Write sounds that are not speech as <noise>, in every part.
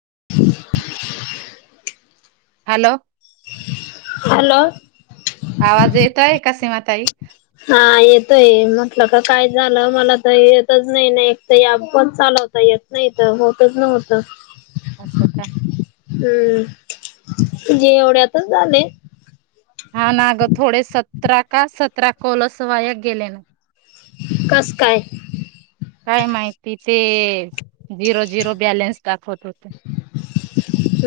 <inaudible> Hello! Hello. कसे आहेत ताई? हा येतोय म्हटलं का काय झालं, मला तर येतच नाही ना एक तर फोन चालू होता येत नाही इथं. होतच नव्हत. अस का? तुझे एवढ्याच झाले. हा ना ग थोडे सतरा का, सतरा कॉल्स वाय गेले ना. कस काय? काय माहिती ते झिरो-झिरो बॅलन्स दाखवत होते.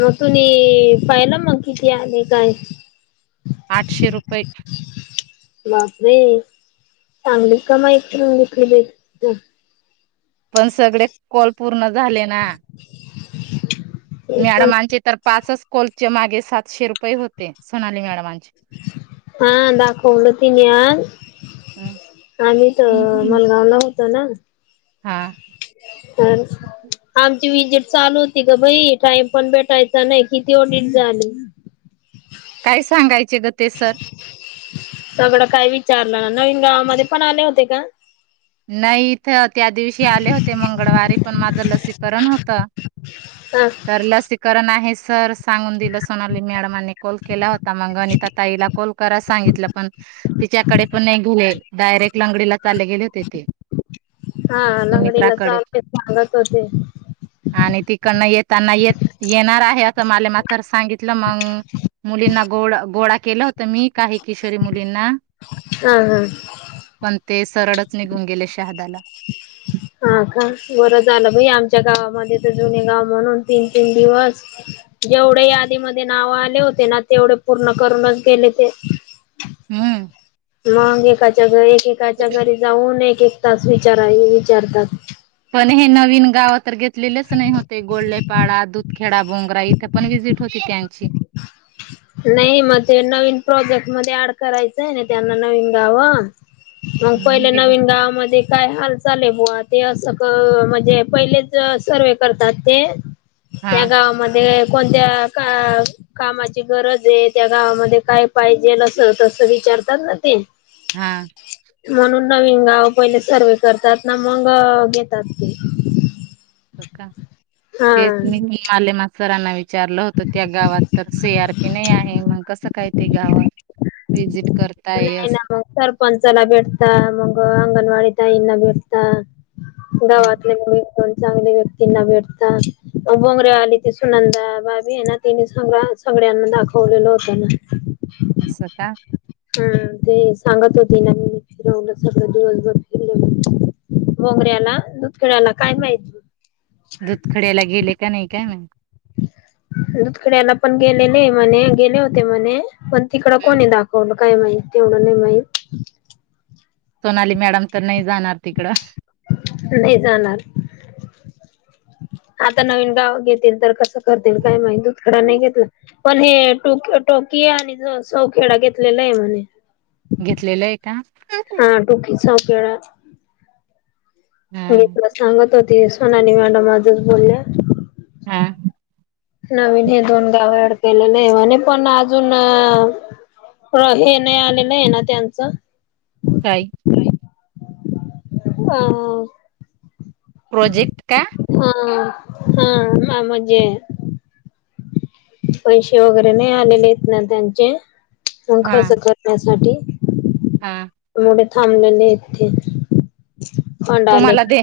मग तुने पाहिलं मग किती आले काय.? आठशे रुपये बापरे चांगली कमाई करून घेतलेली की तू. पण सगळे कॉल पूर्ण झाले ना. ते पण मॅडमांचे तर, पाचच कॉलचे मागे सातशे रुपये होते, सोनाली मॅडमांचे. हा दाखवल तीने आज. हम् आम्ही तर मलगावला होतो ना. हा. अ आमची विजीट चालू होती ग भाई टाइम पण भेटायचा नाही किती ऑडिट झाली काय सांगायचे ग ते सर सगळ काय विचारलं ना नवीन गावामध्ये पण आले होते का नाही इथं त्या दिवशी आले होते मंगळवारी पण माझं लसीकरण होत हा तर लसीकरण आहे सर सांगून दिलं सोनाली मॅडमांनी कॉल केला होता मगंगनी तर ताईला कॉल करा सांगितलं पण तिच्याकडे पण नाही गेले डायरेक्ट लंगडीला चाले गेले होते ते हा लंगडीला सुमित्राकडे चालते सांगत होते आणि तिकडन येत त्यांना य येणार आहे असं मला मा त्र सांगित मग मुलींना गोड गोळा केलं होत मी काही किशोरी मुलींना हम हम् पण ते सरळच निघून गेले शहादाला हा का बरं झालं भई आमच्या गावामध्ये तर जुने गाव म्हणून तीन तीन दिवस जेवढे यादीमध्ये नाव आले होते ना तेवढे पूर्ण करूनच गेले ते हम्म मग एकाच्या घ एकेकाच्या घरी जाऊन एक एक तास विचारा विचारतात पण हे नवीन गाव तर घेतलेलेच नाही होते गोल्लेपाड दुध खेडा बोंगरा इथे पण वि्हजिट होती त्यांची नाही मग ते नवीन प्रोजेक्ट मध्ये ऍड करायचंय ना त्यांना नवीन गावं मग पहिल्या नवीन गावामध्ये काय हालचा चाले बु ते असं म्हणजे पहिलेच सर्वे करतात ते हा या गावामध्ये कोणत्या कामा गरज आहे त्या गावामध्ये काय पाहिजे अस तस विचारतात ना ते हा म्हणून नवीन गाव पहिले सर्वे करतात ना मग घेतात ते हो का हा तेच मीले मसरना विचारलं होत त्या गावात सी आर पी नाही आहे मग कस काही ते गाव वि्हजिट करत नाही ना मग सरपंचाला भेटता मग अंगणवाडी ताईंना भेटता गावातले मी चांगले व्यक्तींना भेटता मग बोंगरे आली ती सुनंदा बाबी आहे ना तिने सांग सगळ्यांना दाखवलेलं होतं ना अस का हम ते सांगत होती ना मी फिरवलं सगळं दिवसभर फिरलं बोंगऱ्याला दुधखेळ्याला काय माहित दुधखड्याला गेले का नाही काय नाही. दुधखड्याला पण गेलेले म्हणे गेले होते म्हणे पण तिकडं कोणी दाखवलं काय माहित तेवढं नाही माहित. सोनाली मॅडम तर नाही जाणार तिकडं. नाही जाणार. आता नवीन गाव घेतील तर कसं करतील काय माहित दुधखडा नाही घेतील पण हे टोक टोक की आणि सौ खेडा घेतलेला आहे म्हणे. घेतलेलं आहे का? खेळात हा घेतला सांगत होती सोनाली मॅडम आजच बोलल्या. हा नवीन हे दोन गाव अडकलेले आहे म्हणुन पण अजून हे नाही आलेलं नाही ना त्यांचं काय? हा प्रोजेक्ट का? हा हा मा म्हणजे पैसे वगैरे नाही आलेले आहेत ना त्यांचे. हा खर्च करण्यासाठी. हा मुळे थांबलेले इथे. तुम्हाला दे.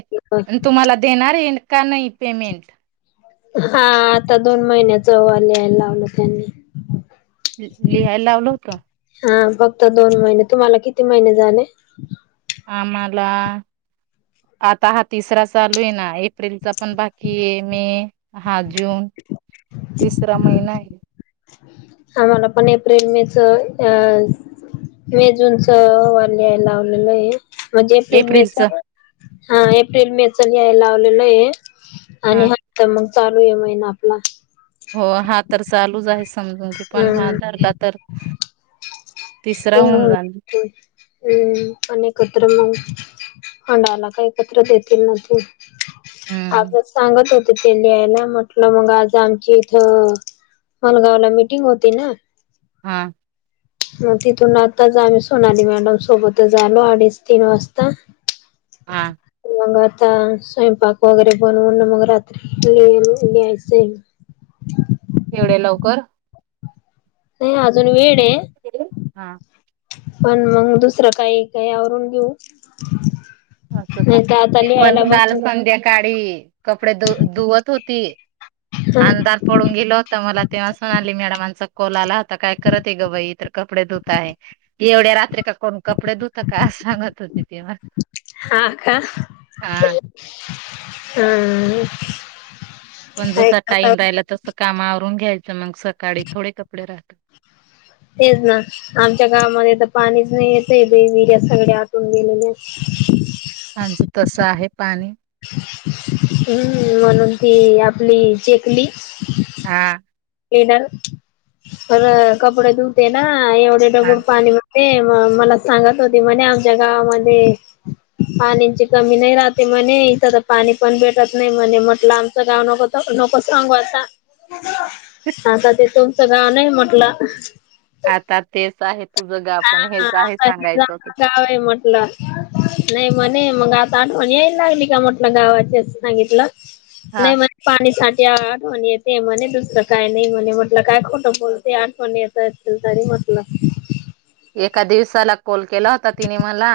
आणि तुम्हाला देणार आहे का नाही पेमेंट? हा आता दोन महिन्याच वा लिहायला लावलं त्यांनी. लिहायला लावलं होत. हा फक्त दोन महिने, तुम्हाला किती महिने झाले? आम्हाला आता हा तिसरा चालू आहे ना. एप्रिलचा पण बाकी हे मे हा जून तिसरा महिना आहे. आम्हाला पण एप्रिल, मे च अ मे जुनच वा लिहाय लावलेलं आहे. म्हणजे एप्रिल मे एप्रिलच च. हा एप्रिल मे च लिहाय लावलेलं आहे. आणि हा तर मग चालू आहे महिना आपला. हो हा तर चालूच आहे समजून घे. पण हा हम्म धरला तर तिसरा ते होऊन जान हम्म पण एकत्र मग हांडाला का एकत्र देतील ना ते. हम्म आपलं सांगत होते ते लियायला. म्हटलं मग आज आमची इथं मनगावला मिटिंग होती ना. हा मग तिथून आताच आम्ही सोनाली मॅडम सोबतच आलो. अडीच तीन वाजता. हा वंगात आता स्वयंपाक वगैरे बनवून मग रात्री लि लिहायच आहे. एवढ्या लवकर. नाही अजून वेळ आहे. हा पण मग दुसरं काही काही आवरून घेऊ. असं का, नाही तर आता मी पण लिहायला काल बसले संध्याकाळी कपडे धु धुवत होती. अंधार पडून गेला होता मला. तेव्हा सोनाली मॅडम चा काॅल आला होता. काय करत आहे गं बाई? तर कपडे धुत आहे, एवढ्या रात्री का कोण कपडे धुत का? अस सांगत होती ती म हा का हम्म पण जसा टाईम राहिला तसं काम आवरून घ्यायचं. मग सकाळी थोडे कपडे राह तेच ना आमच्या गावामध्ये तर पाणीच नाही येतय, बयी विर्या सगळ्या आटून गेलेल्या <inaudible> आमचं तस आहे पाणी. हम्म म्हणून ती आपली चेकली हा ह कपडे धुते ना एवढे हा डगुळ पाणी मध्ये. मला सांगत होती म्हणे आमच्या गावामध्ये पाणींची कमी नाही राहते म्हणे, इथं तर पाणी पण भेटत नाही म्हणे. म्हटलं आमचं गाव नको नको सांगू आता. आता ते तुमचं गाव नाही म्हटलं. आता तेच आहे तुझ गाव पण हा हेच आहे आता हे सांगायचं होतं. गाव आहे म्हटलं नाही म्हणे मग आता आठवण यायला लागली का म्हटलं गावाची असं सांगितलं. हा नाही म्हणे पाणी साठ- त्या आठवण येते म्हणे. दुसरं काय नाही म्हणे. म्हटलं काय खोटं बोलतेय. आठवणी येत असतील तरी <unintelligible> एका दिवसाला कॉल केला होता तिने मला,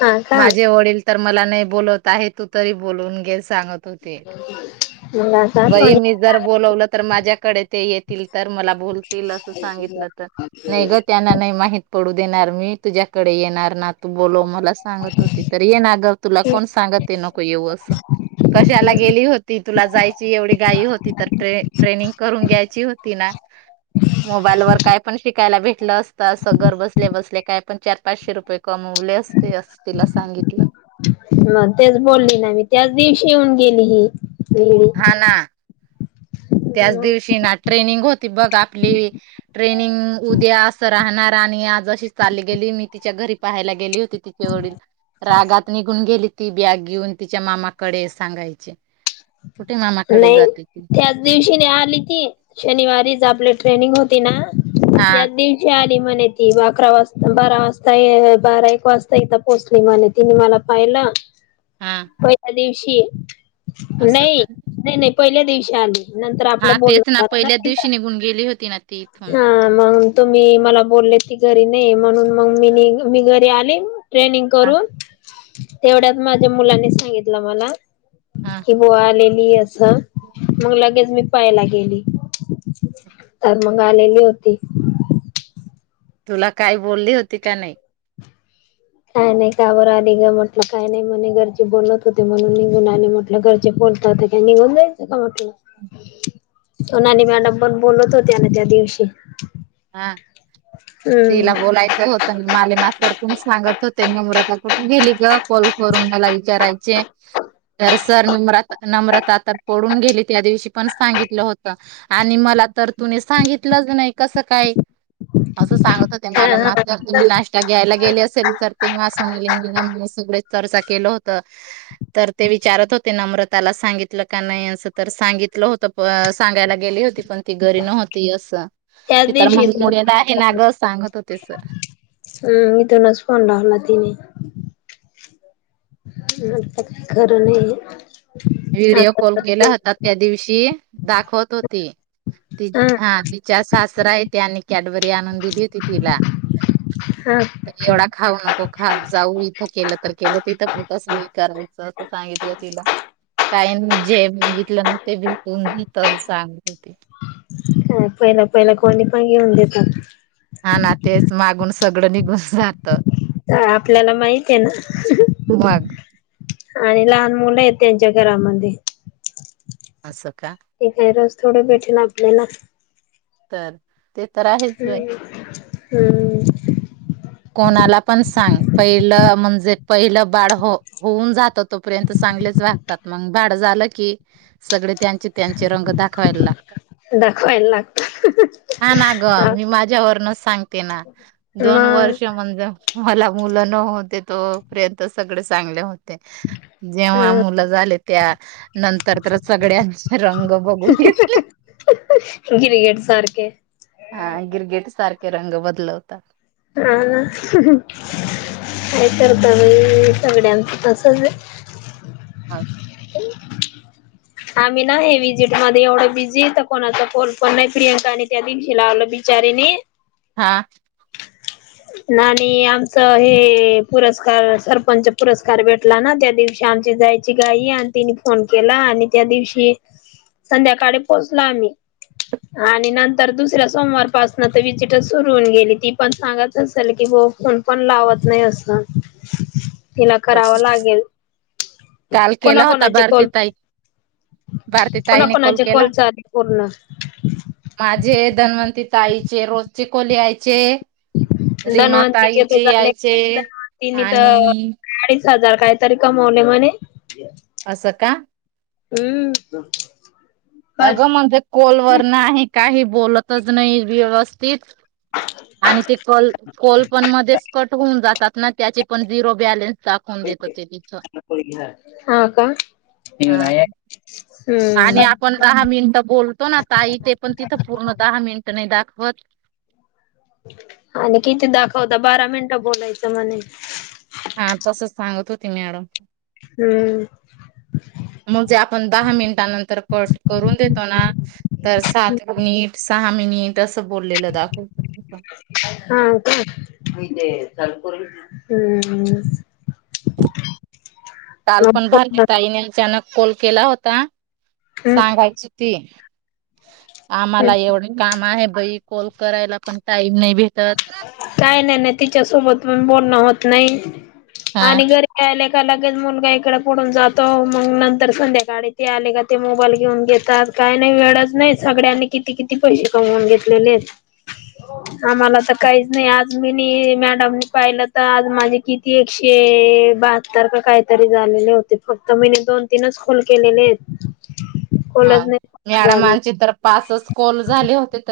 हा का माझे वडील- तर मला नाही बोलत आहे, तू तरी बोलून घे सांगत- मग आता <unintelligible> आठवण बई मी यायला जर लागली. बोलवलं तर माझ्याकडे ते येतील तर मला बोलतील अस, सांगितलं तर नाही ग त्यांना- माहीत देणार मी तुझ्याकडे येणार ना तू बोलव मला- सांगत होती तर ये ना ग तुला कोण सांगत नको येऊ असं, कशाला गेली होती तुला जायची, एवढी गाय होती तर ट्रेनिंग करून घ्यायची होती ना. मोबाईल वर काय पण शिकायला भेटलं अस- असं घर बसल्या बसल्या काय पण चार पाचशे रुपये कमवले असते अस तिला सांगितलं, मग तेच बोलली ना मी त्याच दिवशी येऊन गेली ही- वेगळी हा- ना त्याच मग दिवशी ना ट्रेनिंग होती बघ आपली- ट्रेनिंग उद्या असं राहणार आणि आज अशी चालली गेली, मी तिच्या घरी पाहायला गेली, तिचे वडील रागात निघून गेली, ती बॅग घेऊन तिच्या मामाकडे सांगायचे, कुठे मामाकडे नाही जाते ती, त्याच दिवशी आली ती शनिवारीच आपली ट्रेनिंग होती ना हा त्याच दिवशी आली. म्हणे ती अकरा वा बारा वाजता बारा एक वाजताथ पोहोचली म्ह ति मला पाहि- ना... हा पहिल्या दिवशी असं नाही, का नाही, नाही पहिल्या दिवशी आली. नंतर हा आपलं बोल तेच ना पहिल्याच दिवशी निघून गेली होती ना ती इथून. हा, मग तुम्ही मला बोल, घरी नाही म्हणून म म मी घरी आली ट्रेनंग करून- तेवढ्यात माझ्या मुलांनी सांगितलं मला हा की बो आलेली अस- मग लगेच मी- पयला गेली, तर मग आलेली होती. तुला काही बोलली होती का नाही? काय नाही कावर आध ग म्हटलं काय नाही म्हणे घरचे बोलत होते म्हणून निघून आले म्हटलं घरचे ब- <unintelligible> ोल का का म्हट सोनाली मॅडम पण बोलत होत्या ना त्या दिवशी- हा हम्म तिला बोलायचं होत माले मासर- सांगत हो त्यांनी मुृदा कुठून गेली ग... कॉल करून मला विचारायचे, तर सर नम्र नम्रताता पडून गेली त्या दिवशी पण सांगितलं होत आणि मला- तर तु सांगितलंच नाही कस? काय असं सांगत हो ते हा मला हा म जर तुम्ही नाश्ता घ्यायला, गेले असेल तर, तेी म्हणा सगळे चर्चा केलं होत तर ते विचारत होत- ते नम्रताला सांगितलं का नाही सांगितलं होत सांगायला गेली होती पण ती घरी नव- मती असं- त्याच ते तर दिवशी मग इथून मुला आहे ना ग सांगत होते सर हम् इथूनच फोन लावला तिने मग ते खरं नाही हा व्हिडिओ कॉल केला होता त्या दिवशी दाखवत होती त हा तिच्या सासरा येत आणि कॅडबरी आणून दिली होती तिला हा त एवढा खाऊ नको खा जाऊ इथं केलं तर केलं तिथं पण तसं स्वी कायचं असं सांगितलं तिला काही ना जे बघितलं ना ते बून सांगत होते पहिला पहिला कोणी पण घेऊन देतात हा ना तेच मागून सगळं निघून जात आपल्याला माहित आहे ना मग आणि लहान मुलं आहेत त्यांच्या घरामध्ये असं का हे काही रोज थोडस भेटील आपल्याला तर ते तर आहेच बाई. हम्म हम्म. कोणाला पण सांग पहिलं म्हणजे पहिलं बाळ होऊन जात तोपर्यंत स चांगलेच वागतात म बाड झालं की सगळे त्यांचे त्यांचे रंग दाखवायला लागतात. दाखवायला लागत हा ना ग मी माझ्यावरनच सांगते ना दोन द मग वर्ष म्हणजे मला मुलं न होते तो पर्यंत सगळे चांगले होते. जेव्हा मुलं झाले त्या नंतर तर सगळ्यांचे रंग बघून घेतले गिरगेट सारखे. हा गिरगेट सारखे रंग बदलवतात हा. काय करता बाई सगळ्यांचा असंच आहे. <unintelligible> आम्ही ना हे विजिट मध्ये एवढं बिझीेत कोणाचा फल पण नाही प्रियंका आणि त्या दिशी लावलं बीजी बिचारीने हा. आणि आमच हे पुरस्कार सरपंच पुरस्कार भेटला ना त्या दिवशी आ आमची जायची घाई आणि तिने फोन केला आणि त्या दिवशी संध्याकाळी पोहोचलो आम्ही. आणि नंतर दुसऱ्या सोमवारपासन तर विजिटच सुरु होऊन गेली ती पण सांगत असेल की फोन पण लावत नाही असं तिला करावं लागेल. काल केला होता कोणाकोणाचे कॉल भारतीताई भारती ताईने कॉल कोणाकोणाचे केला चाले पूर्ण माझे धन्वती ताईचे रोजचे कॉल यायचे धनवंतीचे तर रीमााताईचे झाले यायचे धनवंतीनी तर आणि अडीच हजार काहीतरी कमवणे म्हणे. असं का. हम्म. काय अगं म्हणजे कॉलवर नाही काही बोलतच नाही व्यवस्थित आणि ते कॉल मध्येच कट होऊन जातात. ना त्याची पण झिरो बॅलेन्स हा का. हा. आणि हम्म आपण दहा मिनिटं बोलतो ना ताई ते पण तिथं पूर्ण दहा मिनिट नाही दाख वत. आणि किती दाखवता बारा मिनटं बोलायचं म्हणे हा तसच सांगत होती मॅडम. हम्म. मगजे आपण दहा मिनिटानंतर कट करून देतो ना तर सात मिनिट सहा मिनिट अस बोललेलं दाखवत. हम्म. काल पण भरती ताईने अचानक कॉल केला होता हम्म सांगायची ती आम्हाला एवढे काम आहे बई कॉल करायला पण टाईम नाही भेटत. काय नाही नाही तिच्यासोबत पण बोलणं होत नाही. हा आणि घरीयला एका लगेच मुलगा इकड पडून जातो मग नंतर संध्याकाळी ते आले का ते मोबाईल घेऊन घेतात काही नाही वेळच नाही सगळ्यांनी किती किती पैसे कमवून घेतलेले आहेत. आम्हाला तर काहीच नाही आज मी नाही मॅडमनी पाहिलं तर आज माझे किती एकशे बहात्तर का काहीतरी झालं. होते फक्त मीने दोन तीनच कॉल केलेलेत. हा मॅडमांचे तर पासच कोल झाले होते तर